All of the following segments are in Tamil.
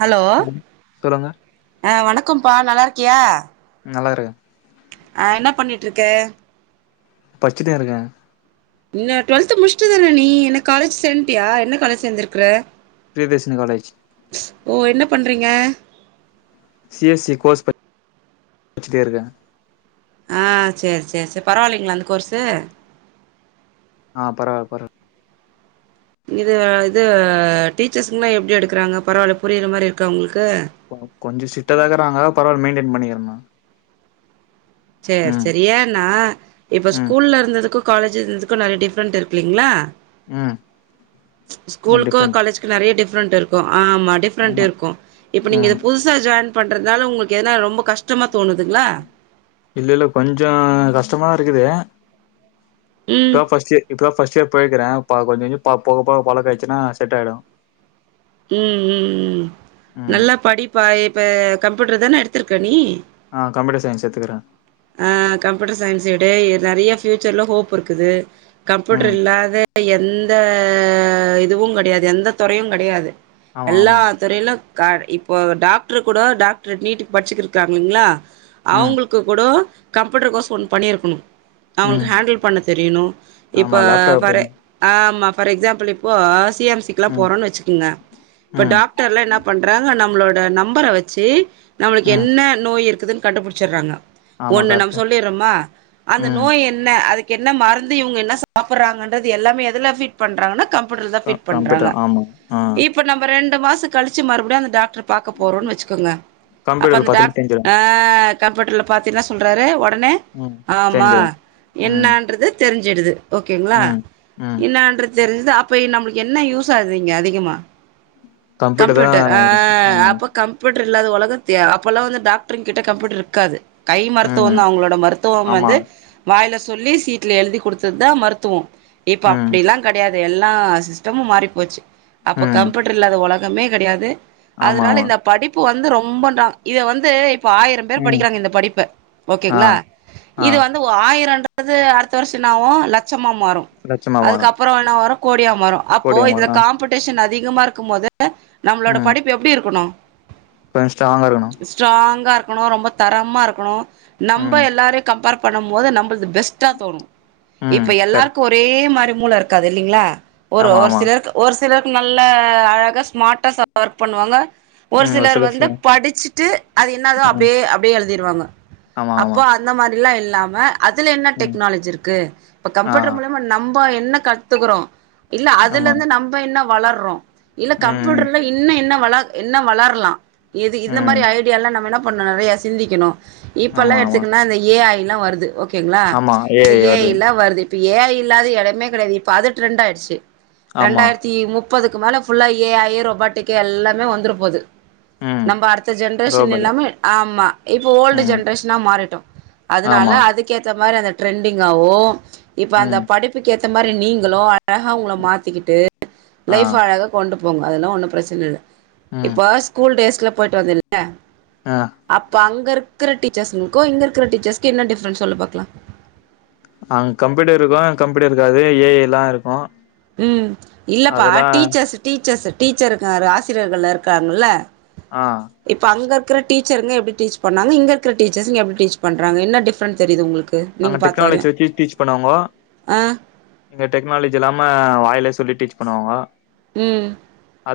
ஹலோ ம் சொல்லுங்க ஆ வணக்கம்ப்பா நல்லா இருக்கியா நல்லா இருக்க ஆ என்ன பண்ணிட்டிருக்க பச்சிட்டே இருக்கே என்ன டுவல்த் முடிச்சட்டுதானே நீ என காலேஜ் சேன்ட்டியா என்ன காலேஜ் சேந்திருக்குற பிரியதர்சனி காலேஜ் ஓ என்ன பண்றீங்க சி எஸ் சி கோர்ஸ் ப பச்சிட்டே இருக்க ஆ செரி செரி செரி பரவாயில்லேங்களா அந்த கோர்சு ஆ பரவால பர இது இது டீச்சர்ஸ்குனா எப்டி எடுக்கறாங்க பரவாயில்ல புரியிர மாரி இருக்க உங்களுக் கொஞ்சோ சிட்டதா இக்கராங்க பரவால மெயின்டேன் பண்ணிக்கிற நா செரி செரி ஏன்னா இப்ப ம் ஸ்கூல்ல இருந்ததுக்கு காலேஜ் இது இதுக்கு நெறைய டிஃப்ரெண்ட் இருக்குல்லேங்ளா ம் ஸ்கூலுக்கு டிஃப்ரெண்ட் காலேஜ்க்கு நெறைய டிவ் ரென்ட் இருக்கு ஆமா டிஃப்ரெண்ட் ஆமா இருக்கு இப்ப நீங்க ம் இதே புதுசா ஜாயின் பண்றதுனால உங்களுக்கு ஏனா ரொம்ப கஷ்டமா தோணுதுங்ளா இல்ல இல்ல கொஞ்சோ கஷ்டமா இருக்குது ம். தா ஃபஷ்ட்டு இப்பதா ஃபஸ்ட் இயர் போயக்கிறே ப கொஞ்சோ கொஞ்சோ ப போக போக பழக்க ஆயிச்சின்னா செட் ஆயிடு உம் உம் உம் ம் நல்லா படிப்பா இப்ப கம்யூட்டர் தான எடுத்திருக்கே நீ ஆ கம்ப்யூட்டர் சயின்ஸ் எத்துக்குறே ஆ கம்ப்யூட்டர் சயின்ஸ் எடு இ நெறைய ஃபியூச்சர்ல ஹோப் இருக்குது கம்யூட்டர் ம் இல்லாத எந்த இதுவு கெடையாது எந்த தொறையு கெடையாது ஆமா எல்லா ஆமா துறையிலு காட் ப் ஓ டாக்டுரு கூட டாக்டர் நீட்டுக்கு படிச்சிக்கிருக்காங் இல்லேங்ளா ம் அவங்களுக்கு கூடோ கம்யூட்டர் கோர்ஸ் ஒன் பண்ணியிருக்குணு அவங்க ம் ஹேண்டில் பண்ண தெரியணு இப்ப ஆமா லேப்டாப்பு வர ஆமா ஃபார் எக்ஸாம்பிள் இப்போ சி எம் சி க்லா ம் போறோன்னு வச்சுக்குங்க இப்ப ம் டாக்டர்ல என்ன பண்றாங்க நம் ம்ளோட நம்பர வச்சு நம்மளுக்கு ம் என்ன நோய் இருக்குதுன்னு கண்டுபுடிச்சிறாங்க ஆமா ஒண்ணு நம் கரெக்ட்டு சொல்லிறோமா அந்த ம் நோய் என்ன அது என்ன மருந்து இவங்க என்ன சாப்பிடுறாங்கென்றது எல்லாமே எதுல பீட் பண்றாங்கன்னா கம் ப்யூட்டர் தா க பிட் பண்றாங்க கம்ப்யூட்டர் ஆமா ஆ இப்ப நம்ம ரெண்டு மாச கழிச்சு மறுபடியு அந்த டாக்டர் பார்க போறோ வச்சுக்கோங்க அப்ப கம்ப்யூட்டர்ல அந்த பாத்துட்டு டாக்டர் தெரிஞ்சிரு கம்ப்யூட்டரல பாத்து என்ன சொல்றாரு உடனே ம் ஆமா தெரிஞ்சிரு ம் என்னன்றது தெரிஞ்சிடுது ஓகேங்களா ம் ம் என்னன்று தெரிஞ்சது அப்ப நம்மளுக்கு என்ன யூஸ் ஆகுதுங்க அதிகமா கம்ப்யூட்டர் ஆ ஆமா அப்ப கம்ப்யூட்டர் இல்லது உலகத்த அப்பல்லா வந்து டாக்டர் கிட்ட கம்ப்யூட்டர் இருக்காது கை மருத்துவ ம் அவங்களோட மருத்துவ ஆமா வந்து வாயில சொல்லி சிட்டுல எழுதி கொடுத்த தா மருத்துவோ இப்ப ம் அப்படில்லா கிடையாது அ எல்லா சிஸ்டமு மாறிப்ப போச்சு அப்போ ம் கம்ப்யூட்டர் இல்லாத உலகமே கிடையாது ஆமா அதனால ஆமா இந்த படிப்பு வந்து ரொம்ப இத வந்து இப்ப ஆயிர பேர் ம் படிக்கிறாங்க இந்த படிப்பு ஆ ஓகேங்களா ஆ இது வந்து ஆயிரம்ன்றது அடுத்த வருஷோ என் நாவு லட்ச மாறும் லட்சமா அதுக்க மாறு அப்புறம் என்ன வரும் கோடியா மாறும் அப்போ கோடியா இதுல மாறு காம்படிஷன் அதிக அதிகமா இருக்கும் போது நம்மளோட ம் படிப்பு எப்படி இருக்கணு கொஞ்ச ஸ்டராங்க் இருக்கணு இரு ரொம்ப தரமா இருக்கணு நம்ம ம் எல்லாரையு கம்பேர் பண்ணு போது நம்ம பெஸ்டா தோணு ம் இப்ப கரெக்ட் எல்லாருக்கும் ஒரே மாரி மூள இருக்காது இல்லைங்களா ஒரு ஆமா ஒரு ஆமா சிலருக்கு ஒரு சிலரு நல்ல அழகாக ஸ்மார்ட ஒர்க் பண்ணுவாங்க ஒரு ம் சிலர் சில ச வந்து படிச்சுட்டு அது என்னதோ ம் அப்படியே அப்படியே எழுதிடுவாங்க ஆமா ஆமா அப்போ அந்த மாதிரில்லா இல்லாம அதுல என்ன ம் டெக்னாலஜி இருக்கு இப்ப ஆ கம்ப்யூட்டர் மூலியமா நம்ம என்ன கத்துக்கறோ இல்ல அதுல ஆமா இருந்து நம்ம என்ன வளர்றோ இல்ல ம் கம்ப்யூட்டர்ல இன்ன என்ன வள என்ன வளரலா இது இந்த மாதிரி ம் ஐடிய எல்லா நம்ம என்ன பண்ணு நிறைய சிந்திக்கணு இப்பல்லா ஆமா ஆமா எடுத்துக்கா இந்த ஏ ஐ எல்லா வருது ஓகேங்களா ஆமா இந்த ஐ ஏ வருது எல்லா வருது ஏ ஐ இல்லாத இடமே கிடையாது இப்ப அது ரெண்டு ஆயிடுச்சு ஆமா ரெண்டாயிரத்தி முப் பதுக்கு மேல ஃபுல்லா ஏ ஐய ரொபாட்டக்கே எல்லாமே வந்துரு போது ம் நம்ப அடுத்த ஜென்ரேஷன் ரோபோட்டு எல்லாமே ஆமா இப் ஓல்டு ம். ஜென்ரேஷனா மாறிட்டோ அதனால ஆமா. அதுக்கேத்த மாரி அந்த ட்ரெண்டிங்காவோ இப்ப அந்த ம். படிப்புக்கு ஏத்த மாரி நீங்களு அழகா உங்கள மாத்திக்கிட்டு ஆ. லைஃப் அழகா கொண்டுப் போங்க அதெல்லா ஒன்னும் பிரச்சன இல்ல ம். இப்ப ஸ்கூல் டேஸ்ல போயிட்டு ஆ. [unintelligible] அப்ப அங் இங்க இருக்கிற டீச்சர்ஸ்ங்களுக்கோ இங்க இருக்குற டீச்சர்ஸ்கோ என்ன டிஃப்ரன்ஸ் சொல்லு பாக்கலா அங் கம்ப்யூட்டருக்கூ இங் கம்ப்யூட்டர் இருக்காது ஏ ஐ எல்லா இருக்கூ ம் இல்லப்பா டீச்சர்ஸ் டீச்சர்ஸ் டீச்சருக்கு வ ஆசிரியர்கள்ல இருக்காங்கல்ல ஆ இப்ப அங்க இருக் க்குற டீச்சருங்க எப்டி டீச் பண்ணாங்க இங்க இருக்குற டீச்சர்ஸங்க எப்டி டீச் பண்றாங்க என்ன டிஃப்ரண்ட் தெரிது உங்குளுக்கு அங்க டெக்னாலஜி வெக்கி டீச் பண்ணாங்கோ ஆ இங்க டெக்னாலஜி எல்லாம வா அத்லே சொல்லி டீச் பண்ணுவாங்கோ ம்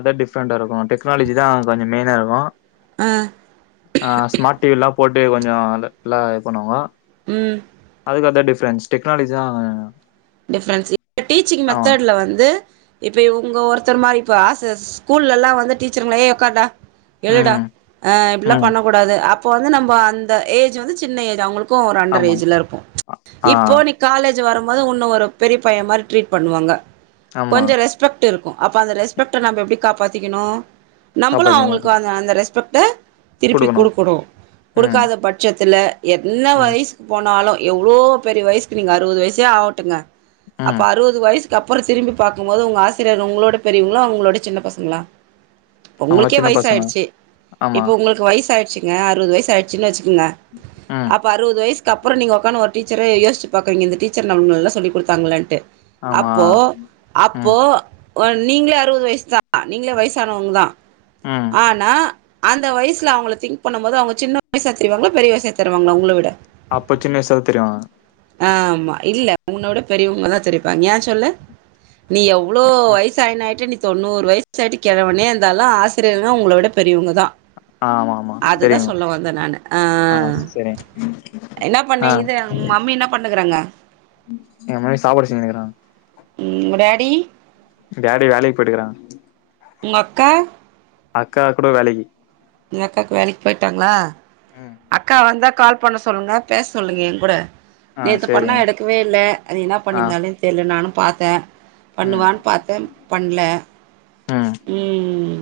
ல டிஃப்ரெண்டா இருக்கூ டெக்னாலஜி தா கொஞ்சோ மெயினா இருக்கூ ஆ ஆ ஸ்மார்ட் டி வில்லா போட்டு கொஞ்சோம் அந்தத்லா இது பண்ணுவாங்க ம் ஃபுல்லா அத்தா டிஃப்ரண்ட்ஸ் டெக்னாலஜிதா டிஃப்ரெண்ஸ் இப்ப டீச்சிங் மெத்தட்ல வந்து இப்ப இவங்க ஒருத்தர் மாரிப்ப ஆசஸ் ஸ்கூல்ல ல்லா வந்து டீச்சருங்களே உக்கார்ட்டா எழுடா ம். அ இப்புட்லா ம். பண்ணக்கூடாது அப்போ வந்து நம்ப அந்த ஏஜ் வந்து சின்ன ஏஜ் அவங்களுக் க்கோ ஒரு அண்டர் ஆமா. ஏஜ்ல இருக்கும் ஆ. இப்போ நீ காலேஜ் வரம்போது உன் ன ஒரு பெரிய பைய மாரி ட்ரீட் பண்ணுவாங்க ஆமா. கொஞ்சோ ரெஸ்பெக்ட் ட்டு இருக்கூ அப்ப அந்த ரெஸ்பெக்ட நம்ப எப்புடி காப்பாத்திக்கிணு நம்பளு அவங்களுக்கு காப்பாத்திருவாங்க. அந்த அந்த ரெஸ்பெக்ட திருப்பி குடுக்கணும். குடுக்கனோ ம். குடுக்காத பட்சத்துல என்ன ம். வயிசுக்கு போனாலு எவ்ளோ பெரிய வயிசுக்கு நீங்க அறுவது வயிசே ஆவட்டுங்க அப்ப ம். அறுவது வயிசுக் க்குக்கப்புறோ திரும்பி பாக்கும்போது உங்க ஆசிரியர் உங்களோட பெரியவங்களா உங்களோட சின்ன பசங்களா இப்ப அவங்களாம் உங்களுக்கே சின்ன வயசு பசங்க. ஆயிடுச்சு ஆமா. இப்ப உங்களுக்கு வயசு ஆயிடுச்சுங்க அறுவது வயசு ஆயிடுச்சுன்னு வச்சு ன்ன ம் அப்ப அறுவது வயிசுக்கு அப்புறோ நீங்க ஒக்கான்னு ஒரு டீச்சரை யோசிச்சு பாக்குவீங்க இந்த டீச்சர் நம்லல்லா சொல்லி குடுத்தாங்களான்ட்டு ஆமா அப்போ அப்போ ம் ஓ நீங்களே அறுவது வயசு தா அ நீங்களே வயிசானவங்க தா ம் ஆனா அந்த வயிசுல அவங்கள திங்க் பண்ணம்போது அவங்க சின்ன வயிசா தெரிவாங்களா பெரிய வயிசா தெரிவாங்களா உங்கள விட அப்ப சின்ன வயிசாதா தெரிவாங்க ஆமா இல்ல உன்னோட பெரியவங்களாதா தெரிப்பாங்க ஏன் சொல்லு நீ எவ்வளோ வயிசாயினாயிட்ட நீ தொண்ணூறு வயிசாயிட்டு கெழவனே இருந்தாலு ஆசிரியர்ல்லா உங்கள விட பெரியவங்கதா ஆமா ஆமா அதுதா தெரியுங்க சொல்ல வந்தே நானு ஆ என்ன ஆ பண்ணே இது உங் மம்மி இன்னா பண்ணுகுறாங்க எங் மம்மி சாப்பாடு செஞ்சுனுகுறாங்க ம் உங்க டேடி டேடி வேலைக் போய்ட்டுகுறாங்க உங்கக்கா அக்கா கூட வேலக்கி உங்க அக்காக்கு வேலைக் போயிட்டாங்ளா ம் அக்கா வந்தா கால் பண்ண சொல்லுங்க பேச சொல்லுங்க என் கூட ஆ நேத்து பண்ணா சரிங்க எடுக்கவே இல்ல அது இன்னா ஆ பண்ணிந்தாலேன் தெர்ல நானும் பாத்தே ம் பண்ணுவான் பாத்தே பண்ல ம் ம் ம்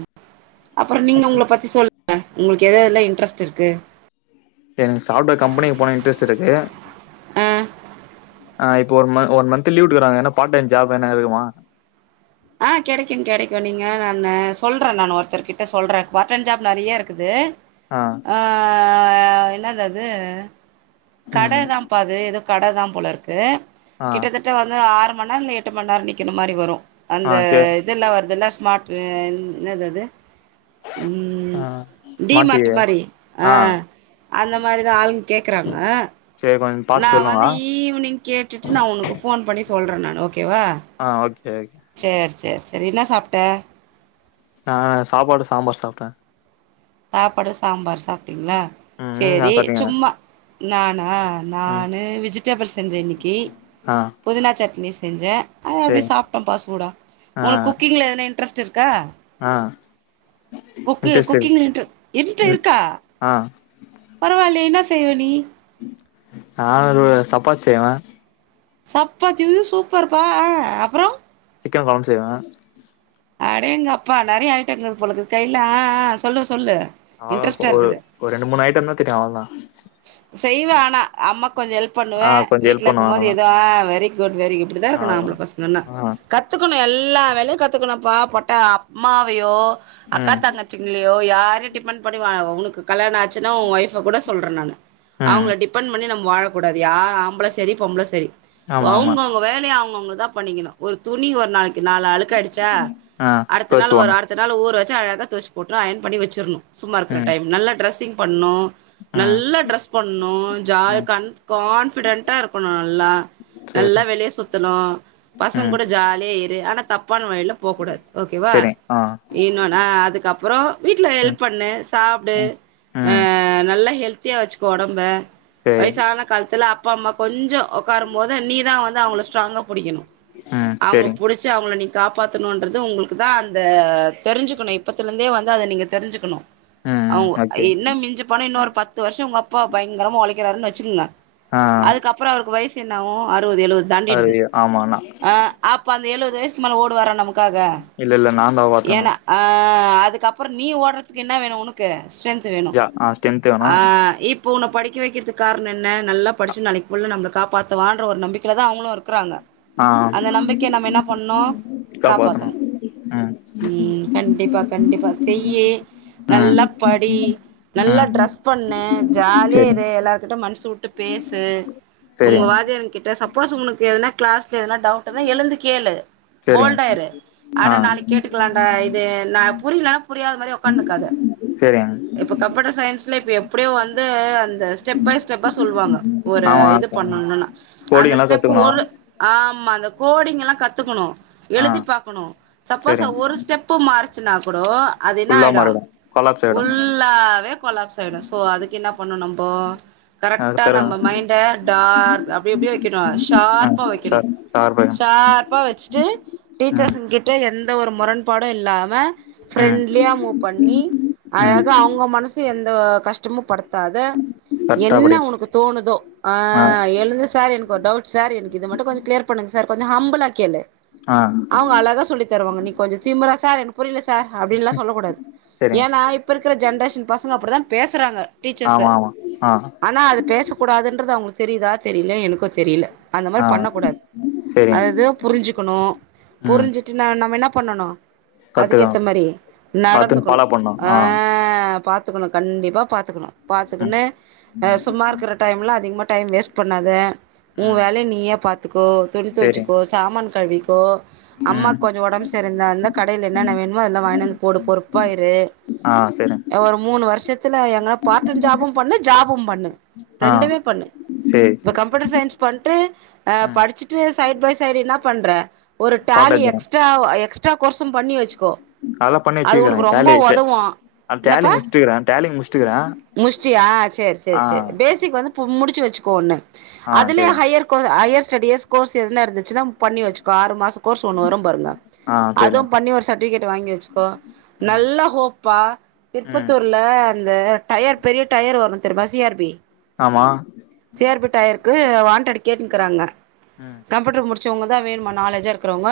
அப்புறோ நீங்க உங்கள பத்தி சொல்லுங்க உங்குளுக்கு எது எதுல்லா இன்ட்ரெஸ்ட் இருக்கு எனக்கு சாஃப்ட்வேர் கம்பெனிக்கு போனோ இன்ட்ரெஸ்ட் இருக்கு ஆ இப்ப ஒரு மந் ஒன் மந்த் லீவ் உட்டுக்குறாங்க ஏன்னா பார்ட் டைம் ஜாப் எத்னா இருக்குமா ஆ கிடைக்கும் கிடைக்கும் நீங்க நான்னு சொல்றே நான் ஒருத்தர்க் கிட்ட சொல்றே பார்ட் டைம் ஜாப் நறையா இருக்குது ஆ என்னது அது ம் கடதான்பா அது எதோ கட தான் போல இருக்கு ஆ கிட்டத்தட்ட வந்து ஆறு மண் நேரோ இல்ல எட்டு மண் நேரோ நிக்கிற மாரி வரு ஆ அந்த சரி இதெல்லா வருதுல்ல ஸ்மார்ட் என் என்னது அது ம் ஆ டிமாட்டு மாட்டியே மாரி ஆ அந்த மாரிதா ஆளுங்க கேக்குறாங்க சரி கொஞ்ச நா பாத்து சொல்லுங்க வந்து ஈவினிங் கேட்டுட்டு நா உனக்கு போன் பண்ணி சொல்றே நான் ஓகேவா ஆ ஓகே ஓகே சேர் சேர் செரி என்ன சாப்ட்ட நா சாப்பாடு சாம்பார் சாப்ட்ட சாப்பாடு சாம்பார் சாப்ட்டீங்களா ம் நீங்க என்ன சரி சாப்ட்டீங்க சும்மா நானா ம் நான் வெஜிடேபிள் செஞ்ச இன்னைக்கி ஆ புதினா சட்னி செஞ்ச அத அப்படி சேரி சாப்ட்டோம்பா சூடா ஆ உனக் குக்கிங்ல எதனா இன்ட்ரெஸ்ட் இருக் க்கா ஆ குக்கு இன்ட்ரெஸ்ட் குக் இருக்கு கிங்லருக்கு இன்ட்ட ம் இருக்கா ஆ பரவால்லயே என்னா செய்வ நீ நா ஒரு சப்பாத்தி செய்வ சப்பாத்தியுமே சூப்பர்ப்பா அ அப்பறொ சிக்கன் கொழம்பு செய்வ அடேங்கப்பா நெறைய ஐட்டங்கள் போலருக்குது கைல்ல அ ஆ சொல்லு சொல்லு அவ்ளோதா இன்ட்ரெஸ்ட்டா ஒரு இருக்குது ஒரு ரெண்டு மூணு ஐட்டம்தா தெரியு அவ்ளதா [inaudible] செய்வே ஆனா அம்மாக்கு கொஞ்சொ ஹெல்ப் பண்ணுவ ஆ கொஞ்சோ வீ்ட்ல ஹெல்ப் பண்ணுவே இருக்கும் போது அவ்ளோதா எதுவா வெரி குட் வெரி இப்படிதா இருக்கணு ஆம் அவ்ளோதா ப்ள பசங்கன்னா ஆ கத்துக்கணு எல்லா வேலையு கத்துக்கணும்ப்பா பொட்டா அம்மாவையோ அக்கா ம் தங்கச்சிங்களோயோ யாரயு டிபெண்ட் பண்ணி வாழா உனக்கு கல்யாணொ ஆச்சுனா உ ஒய்ஃப்ப கூட சொல்ற நான் ம் அவங்கள டிபெண்ட் பண்ணி நம்ம வாழக்கூடாது யார் ஆம்பள செரி பொம்பள செரி ஆமா ஆமா அவங்கவங்க வேலைய அவங்கவுங்கதா பண்ணிக்கணு ஒரு துணி ஒரு நாளைக் கு நாலு அழுக்காய்டிச்சா ஆ அடுத்த கோர்ச் நாள் ஒரு போனு அடுத்த நாள் ஊர வச்சு அழகா தொவச்சு போற்று அயன் பண்ணி வச்சிரணு சும்மா இருக்குற ம் டைம் நல்லா ட்ரெஸ்ஸிங் பண்ணு ம் நல்லா ட்ரெஸ் பண்ணு ஜால் ம் கன் கான்பிடென்டா இருக்கணு நல்லா நல்லா சேரி வெளிய சுத்தணு பசங்க ம் கூட ஜாலியா இரு ஆனா தப் ப்பான வழியில போ கூடாது ஓகேவா சேரி ஆ இன்னோன்னா அதுக்கப்பறோ வீட்டுல ம் ஹெல்ப் பண்ணு சாப்புடு ம் அ ம் நல்லா ஹெல்த்தியா வச்சுக்கோ ஒடம்ப சேரி வயசான காலத்துல அப்பா அம்மா கொஞ்சொ ஒக்காரும் போது நீதா வந்து அவங்கள ஸ்ட்ராங்கா புடிக்கணு ம் அவங்க சேரிங் புடிச்சி அவங்கள நி காப்பாத்தணுன்றது உங்களுக்குதா அந்த தெரிஞ்சுக்கணு இப்பத்துலேந்தே வந்து அத நீங்க தெரிஞ்சுக்கணு ம் ம் அவங்க ஓகே என்ன மிஞ்சிப்போனா இன்னு ஒரு பத்து வருஷம் உங்கப் பா பயங்கரமா ஒழைக்கிறாருன்னு வச்சுக்கங்க ஆ ஆ அதுக்கப்பறொ அவருக்கு வயசு என்னாவு அறு வது எழுவது அது தாண்டிடுது ஆமா நா அ அப்ப அந்த எழுவது வயசுக்கு மேல ஓடுவாரா நமக் காக இல்ல இல்ல நான் காப்பாத்தணு ஏனா அ அதுக்கப்பறொ நீ ஓடுறதுக்கு என்ன வேணு உனக்கு ஸ்ட்ரென்த் வேணு ஜா ஆ ஸ்ட்ரென்த் வேணு ஆ இப் ப்போ ஒன்ன படிக்க வைக்கிறதுக்கு காரணொ என்ன நல்லா படிச்சு நாளைக்கு புள்ள நம்மள காப்பாத்துவான்ற ஒரு நம்பிக்கையிலதா அவங்களு இருக்குறாங்க ஆ அந்த நம்பிக்கைய நம்ம என்ன பண்ணணு காப்பாத்தணு ம் ம் கண்டிப்பா கண்டிப்பா செய் ம் நல்லா படி நல்லா ம் ட்ரெஸ் பண்ணு ஜா ஜாலியா சேரிங்க இரு எல்லார்கிட்ட மனசு வுட்டு பேசு உங்க சேரிங்க வாத்தியார்ங்க கிட்ட சப்போஸ் உனக்கு எதுனா ட்ஸ் எதனா டவுட்டுனா எழுந்து கேளு சேரிங்க போல்டா இரு ஆ அட நாளைக்கு கேட்டுக்கலான்டா இது நா புரியலன்னா புரியாத மாரி உக்காந்துக்காத சேரிங்க இப்ப கம்ப்யூட்டர் சயின்ஸ்ல இப்ப எப்படியோ வந்து அந்த ஸ்டெப் பை ஸ்டெப்பா சொல்லுவாங்க ஒரு ஆமா இது பண்ணணுனா அந்த கோடிங்லா ஸ்டெப் கத்துக்கணு ஒரு ஆமா அந்த கோடிங் எல்லா கத்துக்கணு ஆ எழுதி பாக்கணு சப்போஸ் ஒரு சேரிங்க ஸ்டெப்பு மாறுச் சுனா கூடோ அது என்ன ஃபுல்லா ஆயிடு மாறிடு கொலாப்ஸ் ஆயிடு ஃபுல்லாவே கொலாப்ஸ் ஆயிடு சோ அதுக் என்னா பண்ணண் நம்போ அது கரெக்டா தெர நம்ம மைண்ட டார்க் அப்படி எப்படியே வைக்கணும் ஆ ஷார்ப்பா சார் வைக்கணும் சார்பு ஷார்ப்பா வச்சுட்டு ம் டீச்சர்ஸ கிட்ட எந்த ஒரு முரண் பாடும் இல்லாம ம் பிரெண்ட்லியா மூவ் பண்ணி ம் அழக அவங்க மனசு எந்த கஷ்டமும் படுத்த து கரெக்டா என்ன படி உனக்கு தோணுதோ ஆ எழுந்து சார் எனக்கு ஒரு டவுட் சார் எனக்கு இதை மட்டும் கொஞம் க்ளியர் பண்ணங்க சார் கொஞ்சம் ஹம்பலா கேளு ஆ அவங்க அழகா சொல்லி தருவாங்க நீ கொஞ்சம் திமுரா சார் எனக்கு புரியல சார் அப்படின்னுல்லா சொல்லக் கூடாது சேரிங்க ஏன்னா இப்ப இருக்கிற ஜென்ரேஷன் பசங்க அப்படித்தான் பேசுறாங்க டீச்சர்ஸ் ஆமா ஆமா ஆ ஆனா அது பேசக்கூடாதுன்றது அவங்களுக்கு தெரியுதா தெரியல எனக்கு தெரியல அந்த மாரி ஆ பண்ணக்கூடாது சேரிங்க அதுது புரிஞ்சுிக்கணு ம் புரிஞ்சுட்டு நமன பண்ணணு கத்துக்கா அதுக்கேத்த மாரி கத்துன்னு நடந்துக்கணும் ஃபாலோ பண்ணு ஆ பார்த் பாத்துக்கணும் கண்டிப்பாக பாத்துக்கணும் ம் பாரத்துக்குன்னு அ ம் சும்மா இருக்கிற டைம் எலாம் அதிகமா டைம் வேஸ்ட் பண்ணாத உன் ம் வேலைய நீயே பாத்துக்கோ துணி சேரி துவச்சுக்கோ சாமான் கழுவிக்கோ அம்மா ம் கொஞ்சம் உடம்பு சரிந்தா அந்தால் கடையில் என்னென்ன வேணுமோ அதெல்லா வாங்கினந்து போடு பொறுப்பா இரு ஆ சேரி ஒரு மூணு வருஷத்துல எங்கன்ன பார்ட் ஜாபும் பண்ணு ஜாபும் பண்ணு ஆ ரெண்டுமே பண்ணு சேரி இப்ப கம்ப்யூட்டர் சயின்ஸ் பண்ட்டு அ ம் படிச்சுட்டு சைட் பை சைடு என்ன பண்ற ஒரு data Tally general extra extra கோர்ஸும் பண்ணி வச்சு கோ அதெல்லா பண்ணி அது வச்சுக்கிறே உனக்கு ரொம்ப டேலி டே உதவும் அது டேலி என்னப்பா முடிச்சுட்டுக்கிறே டேலி முடிச்சுட்டுக்கிறே முஷ்டியா சரி சரி ஆ சரி பேசிக் வந்து முடிச்சு வச்சுக்கோ ஒண்ணு ஆ அதுலேயே சேரிங்க ஹையர் ஹையர் ஸ்டடிீஸ் கோர்ஸ் எதுன இருந்துச்சுன்னா பண்ணி வச்சுக்கோ ஆறு மாச கோர்ஸ் ஒன்னு வரும் பாருங்க ஆ சேரிங்க அதுவும் பண்ணி ஒரு சர்ட்டிபிகேட் வாங்கி வச்சுக்கோ ம் நல்ல ஹோப்பா ம் திருப்பத்தூர்ல இந்த டயர் பெரிய டயர் வரும் தெரியுமா சிஆர்பி ஆமா சிஆர்பி டயர் க்கு வாண்டட் கேட்டுக்கிறாங்க ம் கம்ப்யூட்டரு முடிச்சவங்க தான் வேணுமா நாலேஜாக இருக்கிறவங்க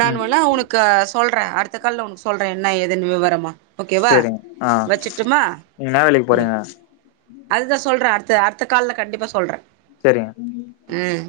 நான் ம் வேல்ல உனக்கு சொல்றேன் அடுத்த கால்ல உனக்கு சொல்றே என்ன எதுன்னு விவரமா ஓகேவா சரிங்க ஆ வச்சுட்டுமா நீங்க ந வேலைக்கு போறீங்க அதுதான் சொல்றே அடுத்த அடுத்த கால்ல கண்டிப்பா சொல்றே சேரிங்க ம்